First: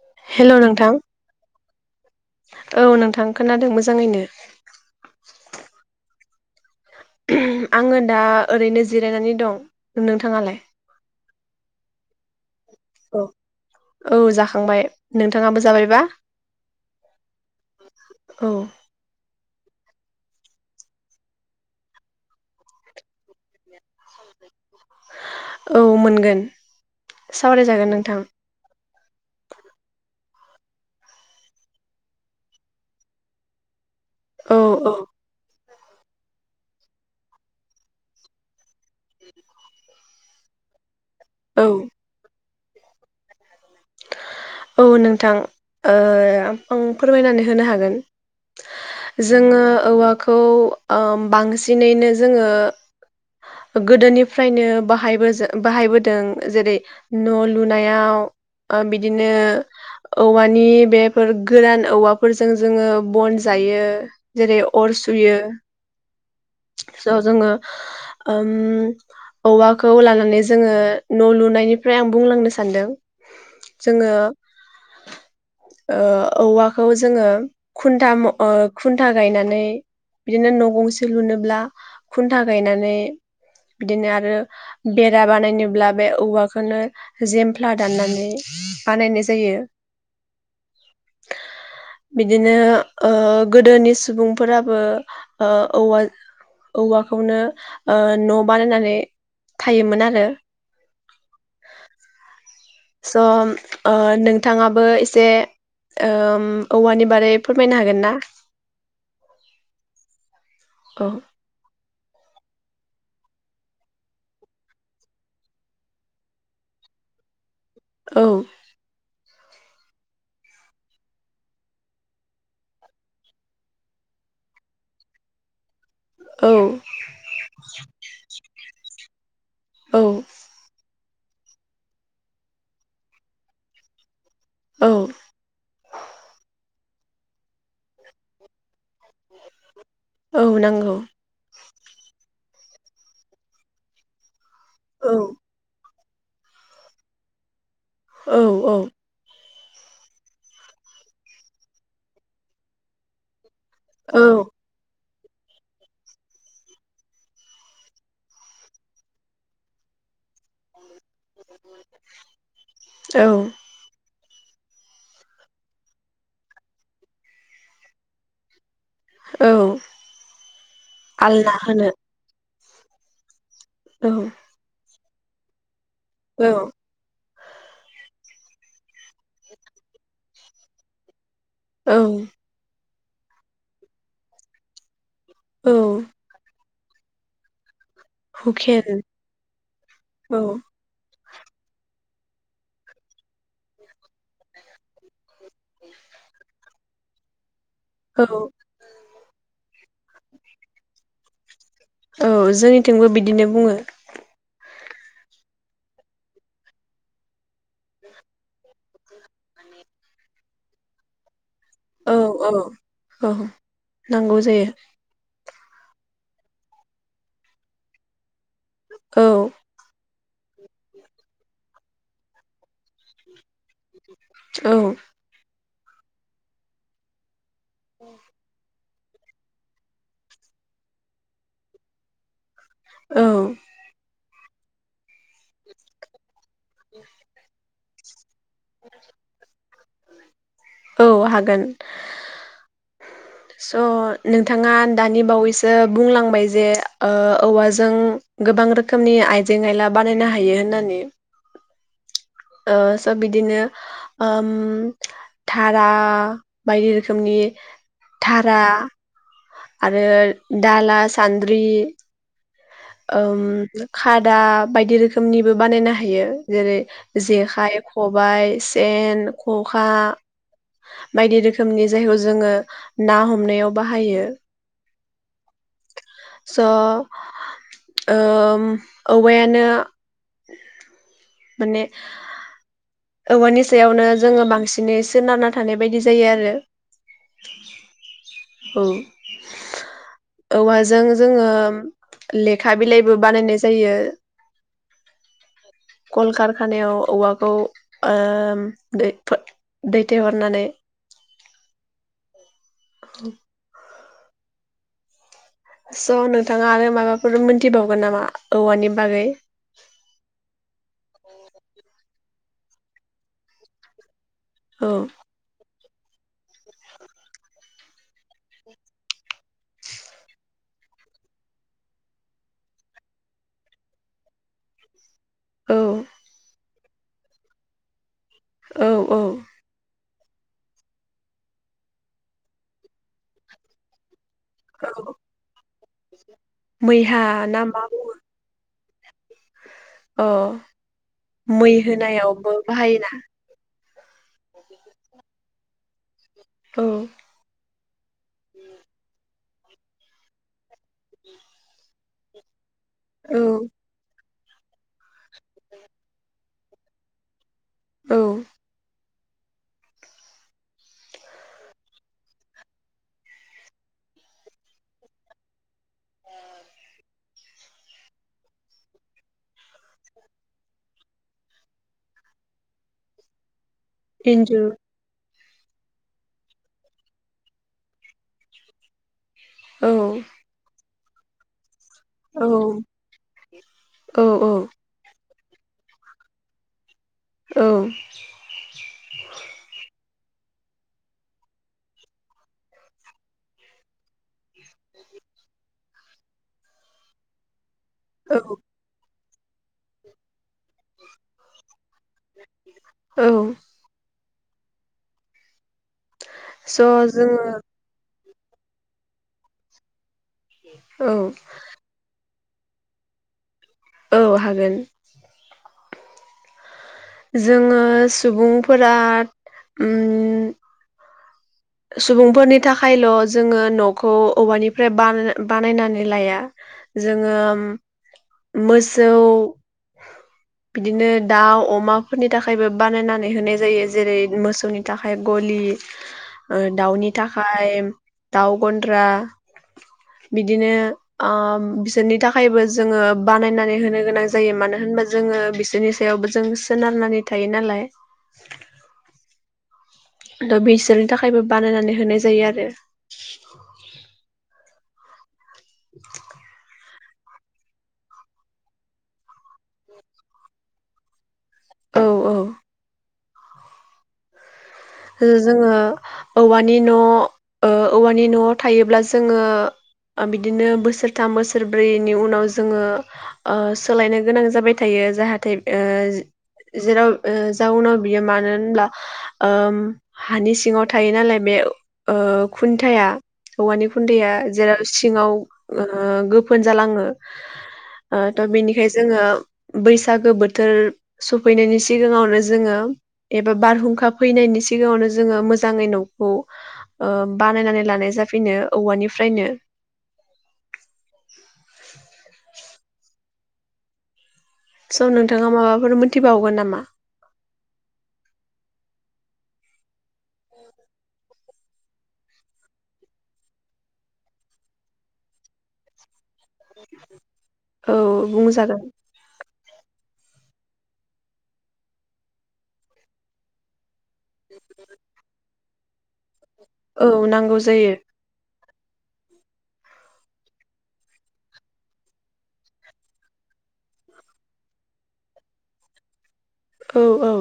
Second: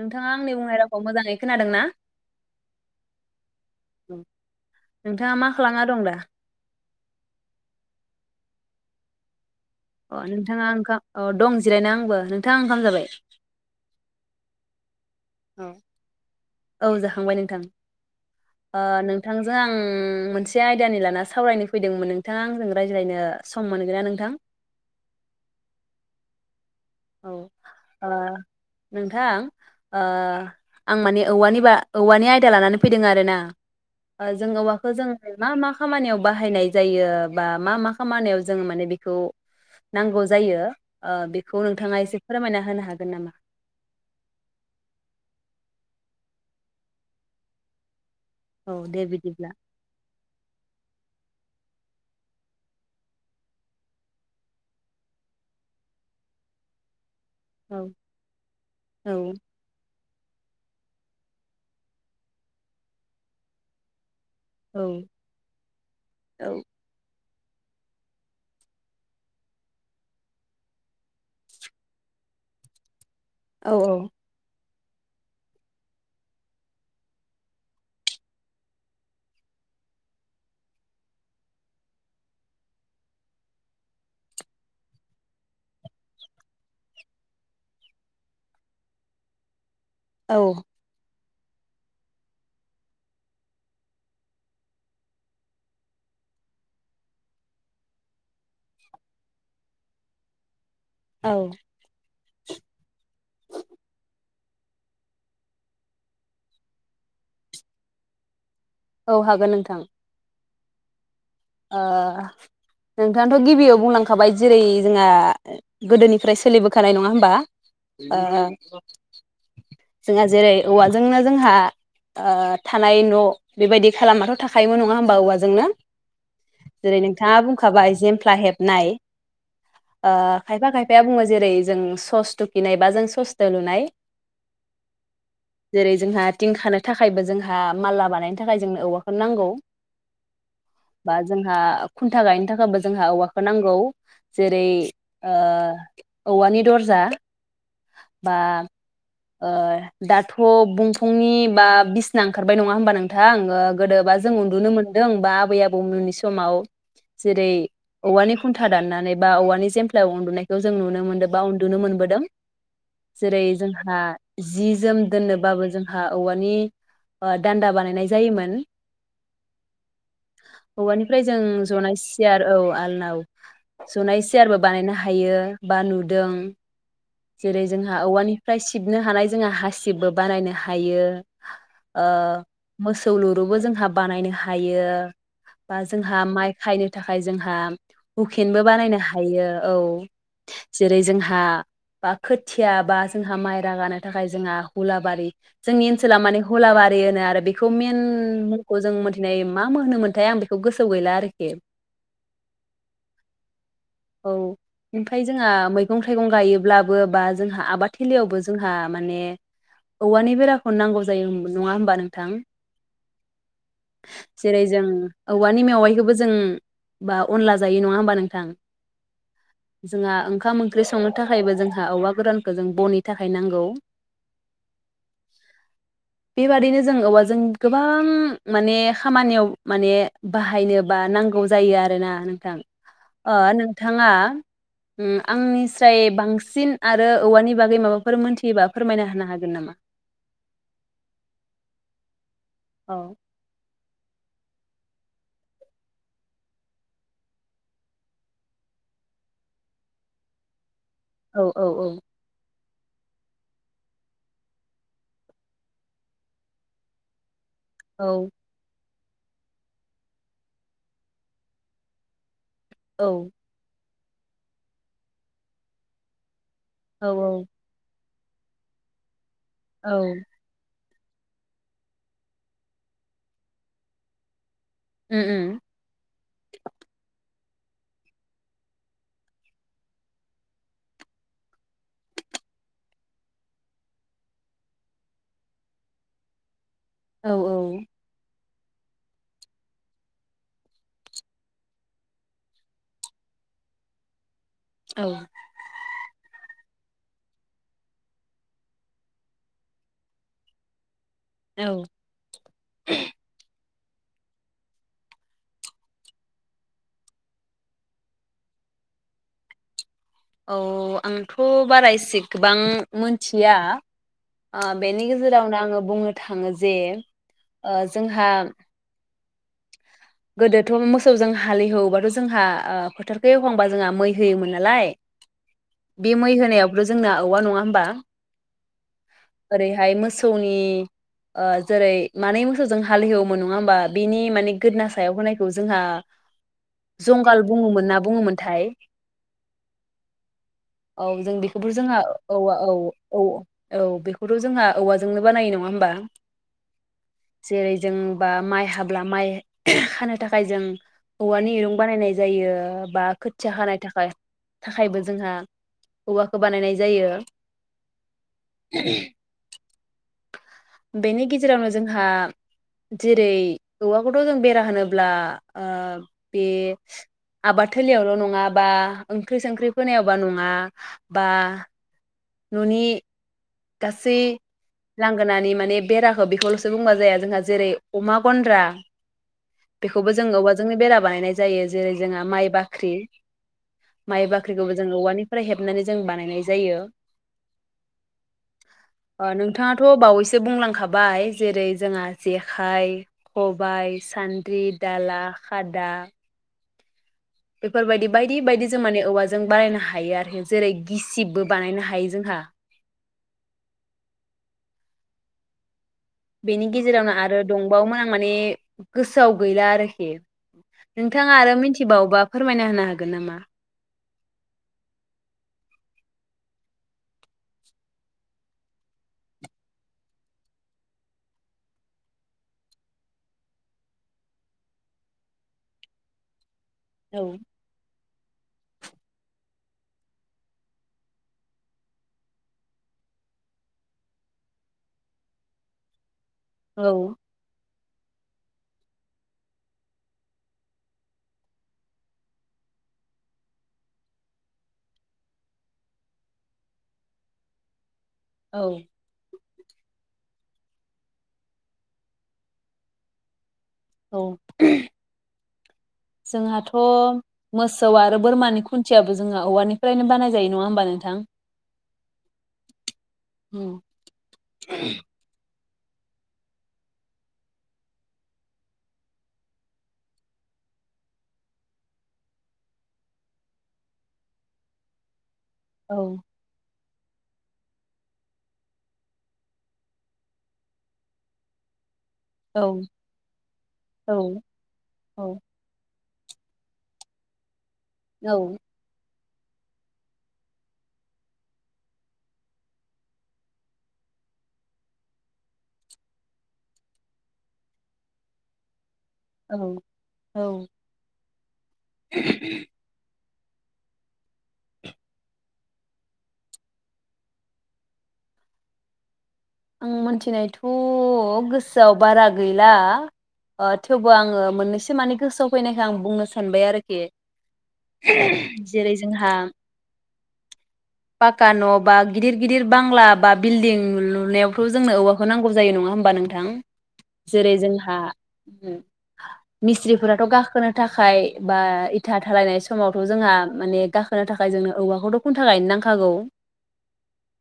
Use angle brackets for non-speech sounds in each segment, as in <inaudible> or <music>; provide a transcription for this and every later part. नोंथाङा हेल' आंनि बुंनाय नोंथां रावखौ मोजाङै खोनादों ना? औ नोंथां खोनादों मोजाङैनो। नोंथाङा मा खालामना दं दा? उह आङो दा ओरैनो जिरायनानै दं अ नोंथाङालाय नोंथाङा ओंखाम औ दं जिरायना आंबो नों औ औ जाखांबाय नोंथाङाबो जाबायबा? औ जाखांबाय नोंथां औ ओ नोंथां जों मोनसे आयदानि लाना सावरायनो फैदोंमोन नोंथाङा आंजों रायज्लायनो सम मोन <inaudible> औ मोनगोन औ सावरायजागोन ओ नोंथां नोंथां ओ आं माने औवानि बा औवानि आयदा लानानै फैदों आरो ना ओ जों औ औ औवाखौ जों मा मा खामानियाव बाहायनाय जायो बा मा मा खामानियाव जों माने बेखौ नांगौ जायो ओ बेखौ औ नोंथाङा एसे फोरमायना होनो हागोन नामा? औ नोंथां ओ आं फोरमायनानै होनो हागोन। औ दे बिदिब्ला जोङो औवाखौ ओ बांसिन बांसिनैनो जोङो गोदोनिफ्रायनो बाहायबोजो बाहायबोदों जेरै न औ लुनायाव ओ बिदिनो औ औवानि बेफोर गोरान औवाफोरजों जोङो बन जायो जेरै औ अर सुयो औ <inaudible> जोङो ओम औवाखौ लानानै जोङो न लुनायनिफ्राय आं बुंलांनो सानदों औ जोङो <inaudible> ओ औवाखौ जोङो खुन्था मह ओ खुन्था गायनानै बिदिनो न गंसे लुनोब्ला खुन्था गायनानै बिदिनो आरो बेरा बानायनोब्ला बे औवाखौनो जेमफ्ला दाननानै बानायनाय जायो औ बिदिनो ओ गोदोनि सुबुंफोराबो ओ औवा औवाखौनो ओ न बानायनानै थायोमोन आरो औ स ओ नोंथाङाबो एसे ओम औवानि बागै फोरमायनो हागोन ना? औ हागोन नोंथां। औ। ओ नोंथांथ गिबियाव बुंलांखाबाय जेरै जोंहा गोदोनिफ्राय सोलिबोखानाय नङा होमबा। ओ। औ जोंहा जेरै औवाजोंनो जोंहा ओ थानाय न बेबायदि खालामनााथ थाखायोमोन नङा होमबा औवाजोंनो। औ जेरै नोंथाङा बुंखाबाय जेमफ्ला हेबनाय औ ओ खायफा खायफा। या बुङो जेरै जों सस थुकिनाय बा जों ससजों लुनाय। औ जेरै जोंहा थिंखानो थाखायबो जोंहा मालला बानायनो थाखाय जोंनो औवा औ नांगौ। बा जोंहा खुन्था गायनो थाखायबो जोंहा औवाखौ नांगौ। जेरै औ ओ औवानि दरजा। बा औ औ। ओ दाथ' बुंफुंनि बा बिसना ओंखारबाय नङा हबा नोंथां ओ गोदोबा औ जों उन्दुनो मोन दों बा आबै आबौ मुननि समाव जेरै औवानि खुन्था दाननानै बा औवानि जेमफ्लायाव उन्दुनायखौ जों नुनो मोनदो बा उन्दुनो मोनबोदों। औ जेरै जोंहा हा जि जोम दोननोबाबो जोंहा औवानि ओ दान्दा बानायनाय जायोमोन। औ औवानिफ्राय जों आलना होनो जनाय सियार औ आलना औ। जनाय सियार बो बानायनो हा हायो। बा नुदों। औ औ जेरै जोंहा औवानिफ्राय सिबनो हानाय जोंहा हासिबबो बानायनो हायो। ओ औ मोसौ लुरुबो जोंहा बानायनो हायो। औ बा जोंहा माइ खायनो थाखाय जोंहा हुकेनबो बानायनो हुकेन हायो औ औ जेरै जोंहा हा बा खोथिया बा जोंहा माइ रागानो थाखाय जोंहा हुलाबारि जोंनि ओनसोला माने हुलाबारि होनो आरो बे खौ मेन औ मुंखौ जों मोनथिनायोम मा मोनोमोनथाय आं बेखौ गोसोआव गैला आरोखि। औ जोंनिथिंबो बिदिनो बुङो। औ ओमफाय जोंहा मैगं थाइगं गायोब्लाबो बा जोंहा आबाद थिलियावबो जोंहा माने औवानि बेराखौनो नांगौ जायो होम नङा होमबा औ नोंथां औ औ नांगौ जेरै जायो जों औ औवानि मेवाइखौबो जों बा अनला जायो नङा होमबा नोंथां। औ जोंहा ओंखाम ओंख्रि संनो थाखायबो जों हा औवा गोरानखौ जों बननि थाखाय नांगौ। औ बेबादिनो जों औवाजों गोबां माने खामानियाव माने बाहायनोबा नांगौ जायो आरोना नोंथां औ अ नोंथाङा आंनिस्राय बांसिन सिन आरो औवानि बागै माबा फोर मोन फैबा फोरमायना होनो हागोन नामा औ हागोन औ स' नोंथाङा दानि बावैसो बुंलांबाय जे औवाजों गोबां रोखोमनि आइजें आयला बानायनो हायो होननानै औ औ औ स' बिदिनो धारा बायदि रोखोमनि औ दारा आरो दाला सान्द्रि औ खादा बायदि रोखोमनिबो बानायनो हायो जेरै औ जेखाइ खबाइ सेन खखा औ बायदि रोखोमनि जायखौ जोङो ना हमनायाव बाहायो उम उम स ओ औवायानो माने औवानि सायावनो जोङो बांसिनैसो सोनारना थानाय बायदि जायो आरो औ औ औ औवाजों जोङो लेखा बिलाइबो बानायनाय जायो औ कल-कारकाना खानायाव औवाखौ ओ दै दैथायहरनानै औ उम स' नोंथाङा आरो माबाफोर मोनथिबावगोन नामा औवानि बागै? औ आंथ' बारासे गोबां मिथिया आ औ बेेनि गेजेरावनाे आं बुंनो थाङो जे ओ जोंहा गोदोथ' मोसौजों हालेववोबाथ' जोंहा ओ फोथारखौ एवखांबा जोंहा मै होयोमोन नालाय औ बे मै होनायाव <unintelligible> जोंना औवा नङा होनबा औ औ ओरै हाय मोसो मोसौनि ओ जेरै मानै मोसौजों हालएवोमोन नङा होमबा बिनि माने गोदना सायाव होनायखौ जोंहा मैहा जंगाल मा बुङोमोन ना बुङो बुङोमोनथाय अ औ जों बेखौबो मै जोंहा औवा होनायावबो औ बाहायोना औ औ बेखौथ' जोंहा औवाजोंनो बानायो नङा होमबा औ जेरै जोंबा माइ हाब खानो थाखाय जों औवानि इरुं बानायनाय जायो बा औ खोथिया हानाय थाखाय थाखायबो जोंहा औवा खौ बानायनाय जायो औ <inaudible> बेनि गेजेरावनो जोंहा जेरै औवाखौथ' जों बेरा होनोब्ला बे आबाद थलियावल' नङा बा ओंख्रि संख्रि फोनायावबा नङा बा ननि गासै इन्जुर लां होनानै माने बेराखौ बेखौल'सो बुंबा जाया जोंहा जेरै अमा गन्द्रा औ बेखौबो जों औवाजोंनो बेरा बायनाय जायो जेरै जोंहा माइ औ बाख्रि औ माइ औ बाख्रिखौबो जों औवानि निफ्राय हेबनानै जों बानायनाय जायो औ ओ नोंथाङाथ' बावैसो सो बुंलांखाबाय जेरै जोंहा जेखाइ खबाइ सान द्रि दाला खादा <inaudible> बेफोरबायदि बायदि औ बायदि जों माने औवा जों बानायनो हायो आरोखि जेरै गिसिबबो बानायनो हायो हायो जोंहा औ बेनि स' गेजेरावनो आरो जोङो दंबावोमोन आं माने गोसोआव गैला आरोखि औ नोंथाङा आरो मिथिबावोबा फोरमायना होनो हागोन नामा औ हागोन जोङो सुबुंफोरा सुबुंफोरनि थाखायल' जोङो न'खौ औवानिफ्राय बानायनानै लाया औ जोङो मोसौ बिदिनो दाउ अमाफोरनि थाखायबो बानायनानै होनाय जायो जेरै मोसौनि थाखाय गलि ओ औ दाउनि थाखाय दाउ गन्द्रा बिदिनो बिसोरनि थाखायबो जोङो बानायनानै होनो गोनां जायो मानो होनबा जोङो बिसोरनि सायावबो जों सोनारनानै थायो नालाय औ दा बिसोरनि थाखायबो बानायनानै होनाय जायो आरो औ जोंहाथ' मोसौ आरो बोरमानि खुन्थियाबो जोंहा औवानिफ्रायनो बानाय जायो नङा होमबा नोंथां औ औ ओ जोङो औवानि न' औवानि न'आव थायोब्ला जोङो बिदिनो बोसोरथाम बोसोरब्रैनि उनाव जोङो सोलायनो गोनां जाबाय थायो जाहाथे ओ औ जेराव जाउनाव बियो मानो होनब्ला हानि सिङाव थायो नालाय बे ओ औ खुन्थाया औवानि औ खुन्थाया जेराव औ सिङाव ओ गोफोन जालाङो ओ औ बिनिखायनो जोङो बैसागो बोथोर सफैनायनि सिगाङावनो जोङो एबा बारहुंखा फैनायनि सिगां सिगाङावनो जोङो मोजाङै न'खौ बानायनानै लानाय जाफिनो औवानि औ औ स' नोंथाङा माबाफोर मोनथिबावगोन नामा आं मिथिनायथ' गोसोआव बारा गैला थेवबो आङो मोननैसो माने गोसोआव फैनायखौ आं बुंनो सानो सानबाय आरोखि औ बुंजागोन जेरै जोंहा पाक्का न' बा गिदिर गिदिर बांला बा बिल्डिं नुनायाव खौ जोंनो औवाखौ नांगौ जायो नङा होमबा नोंथां? औ जेरै नांगौ जायो जोंहा मिस्थ्रिफोराथ' गाखोनो थाखाय बा इथा दालायनाय समावथ' जोंहा माने गाखोनो थाखाय जोंनो औवाखौथ' खुन्था गायनो नांखागौ। औ औ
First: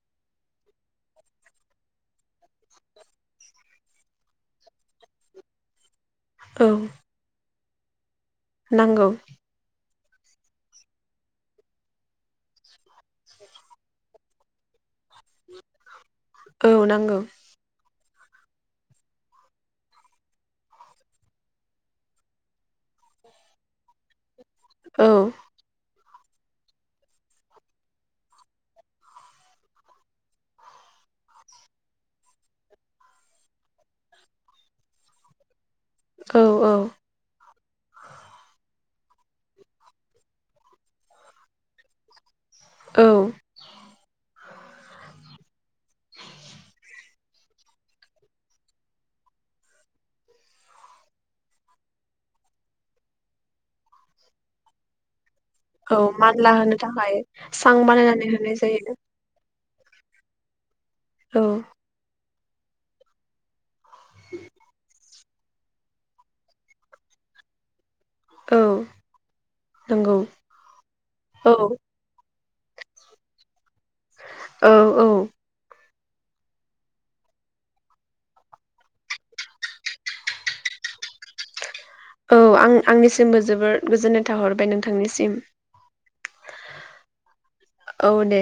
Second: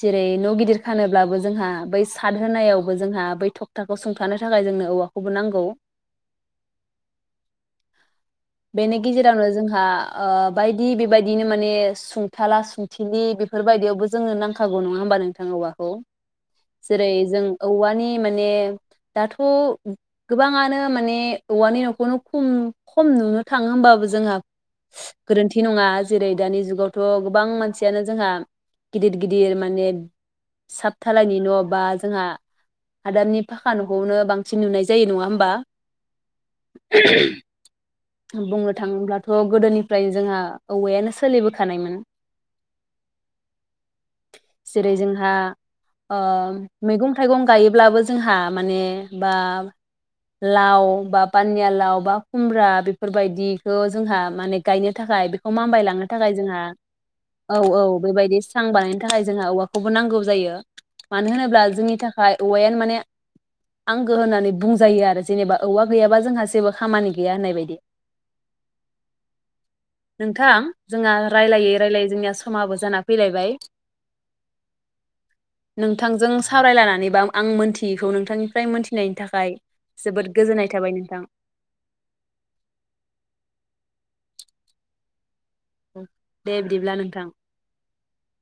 जेरै नगिदिर खानोब्लाबो जोंहा बै साद होनायावबो जोंहा बै थखथाखौ सुंथानो थाखाय जोंनो औवाखौबो नांगौ। औ बेनि नांगौ गेजेरावनो जोंहा ओ बायदि बेबायदिनो माने सुंथाला सुंथिलि बेफोरबायदियावबो जोनो नांखागौ नङा होमबा नोंथां औवाखौ औ जेरै नांगौ जों औवानि माने दाथ गोबाङानो माने औवानि नखौनो खम खम नुनो थाङो होमबाबो जोंहा औ गोरोन्थि नङा जेरै दानि जुगावथ, गोबां मानसियानो जोंहा गिदिर गिदिर माने साब थालायनि न' बा जोंहा हादाबनि फाखा नखौनो बांसिन नुनाय जायो नङा होमबा? औ औ बुंनो थाङोब्लाथ गोदोनिफ्रायनो जोंहा औवायानो सोलिबोखानायमोन औ जेरै जोंहा ओ मैगं थाइगं गायोब्लाबो जोंहा माने बा लाव बा पानिया लाव बा खुमब्रा बे फोरबायदिखौ जोंहा माने गायनो थाखाय बे खौ मामबाय औ लांनो थाखाय मानला जोंहा होनो थाखाय औ सां औ बानायनानै बेबायदि होनाय सां जायो बानायनो थाखाय जोंहा औवाखौ खौबो नांगौ जायो। मानो औ होनोब्ला जोंनि था खाय औयानो माने आंगो होननानै बुंजायो आरो। जेनेबा औवा गैयाबा जोंहा जेबो खामानि गैया होननाय बायदि औ नंगौ नोंथां जोंहा औ रायलायै रायलायै जोंनिया समाबो जाना फैलायबाय औ औ नोंथांजों सावरायलनानै बा आं मोनथियैखौ नोंथांनिफ्राय मोनथिनायनि थाखाय जोबोद गोजोननाय थाबाय नोंथां औ आं आंनिसिमबो जोबोर गोजोननाय थाहरबाय नोंथांनिसिम। दे बिदिब्ला नोंथां औ दे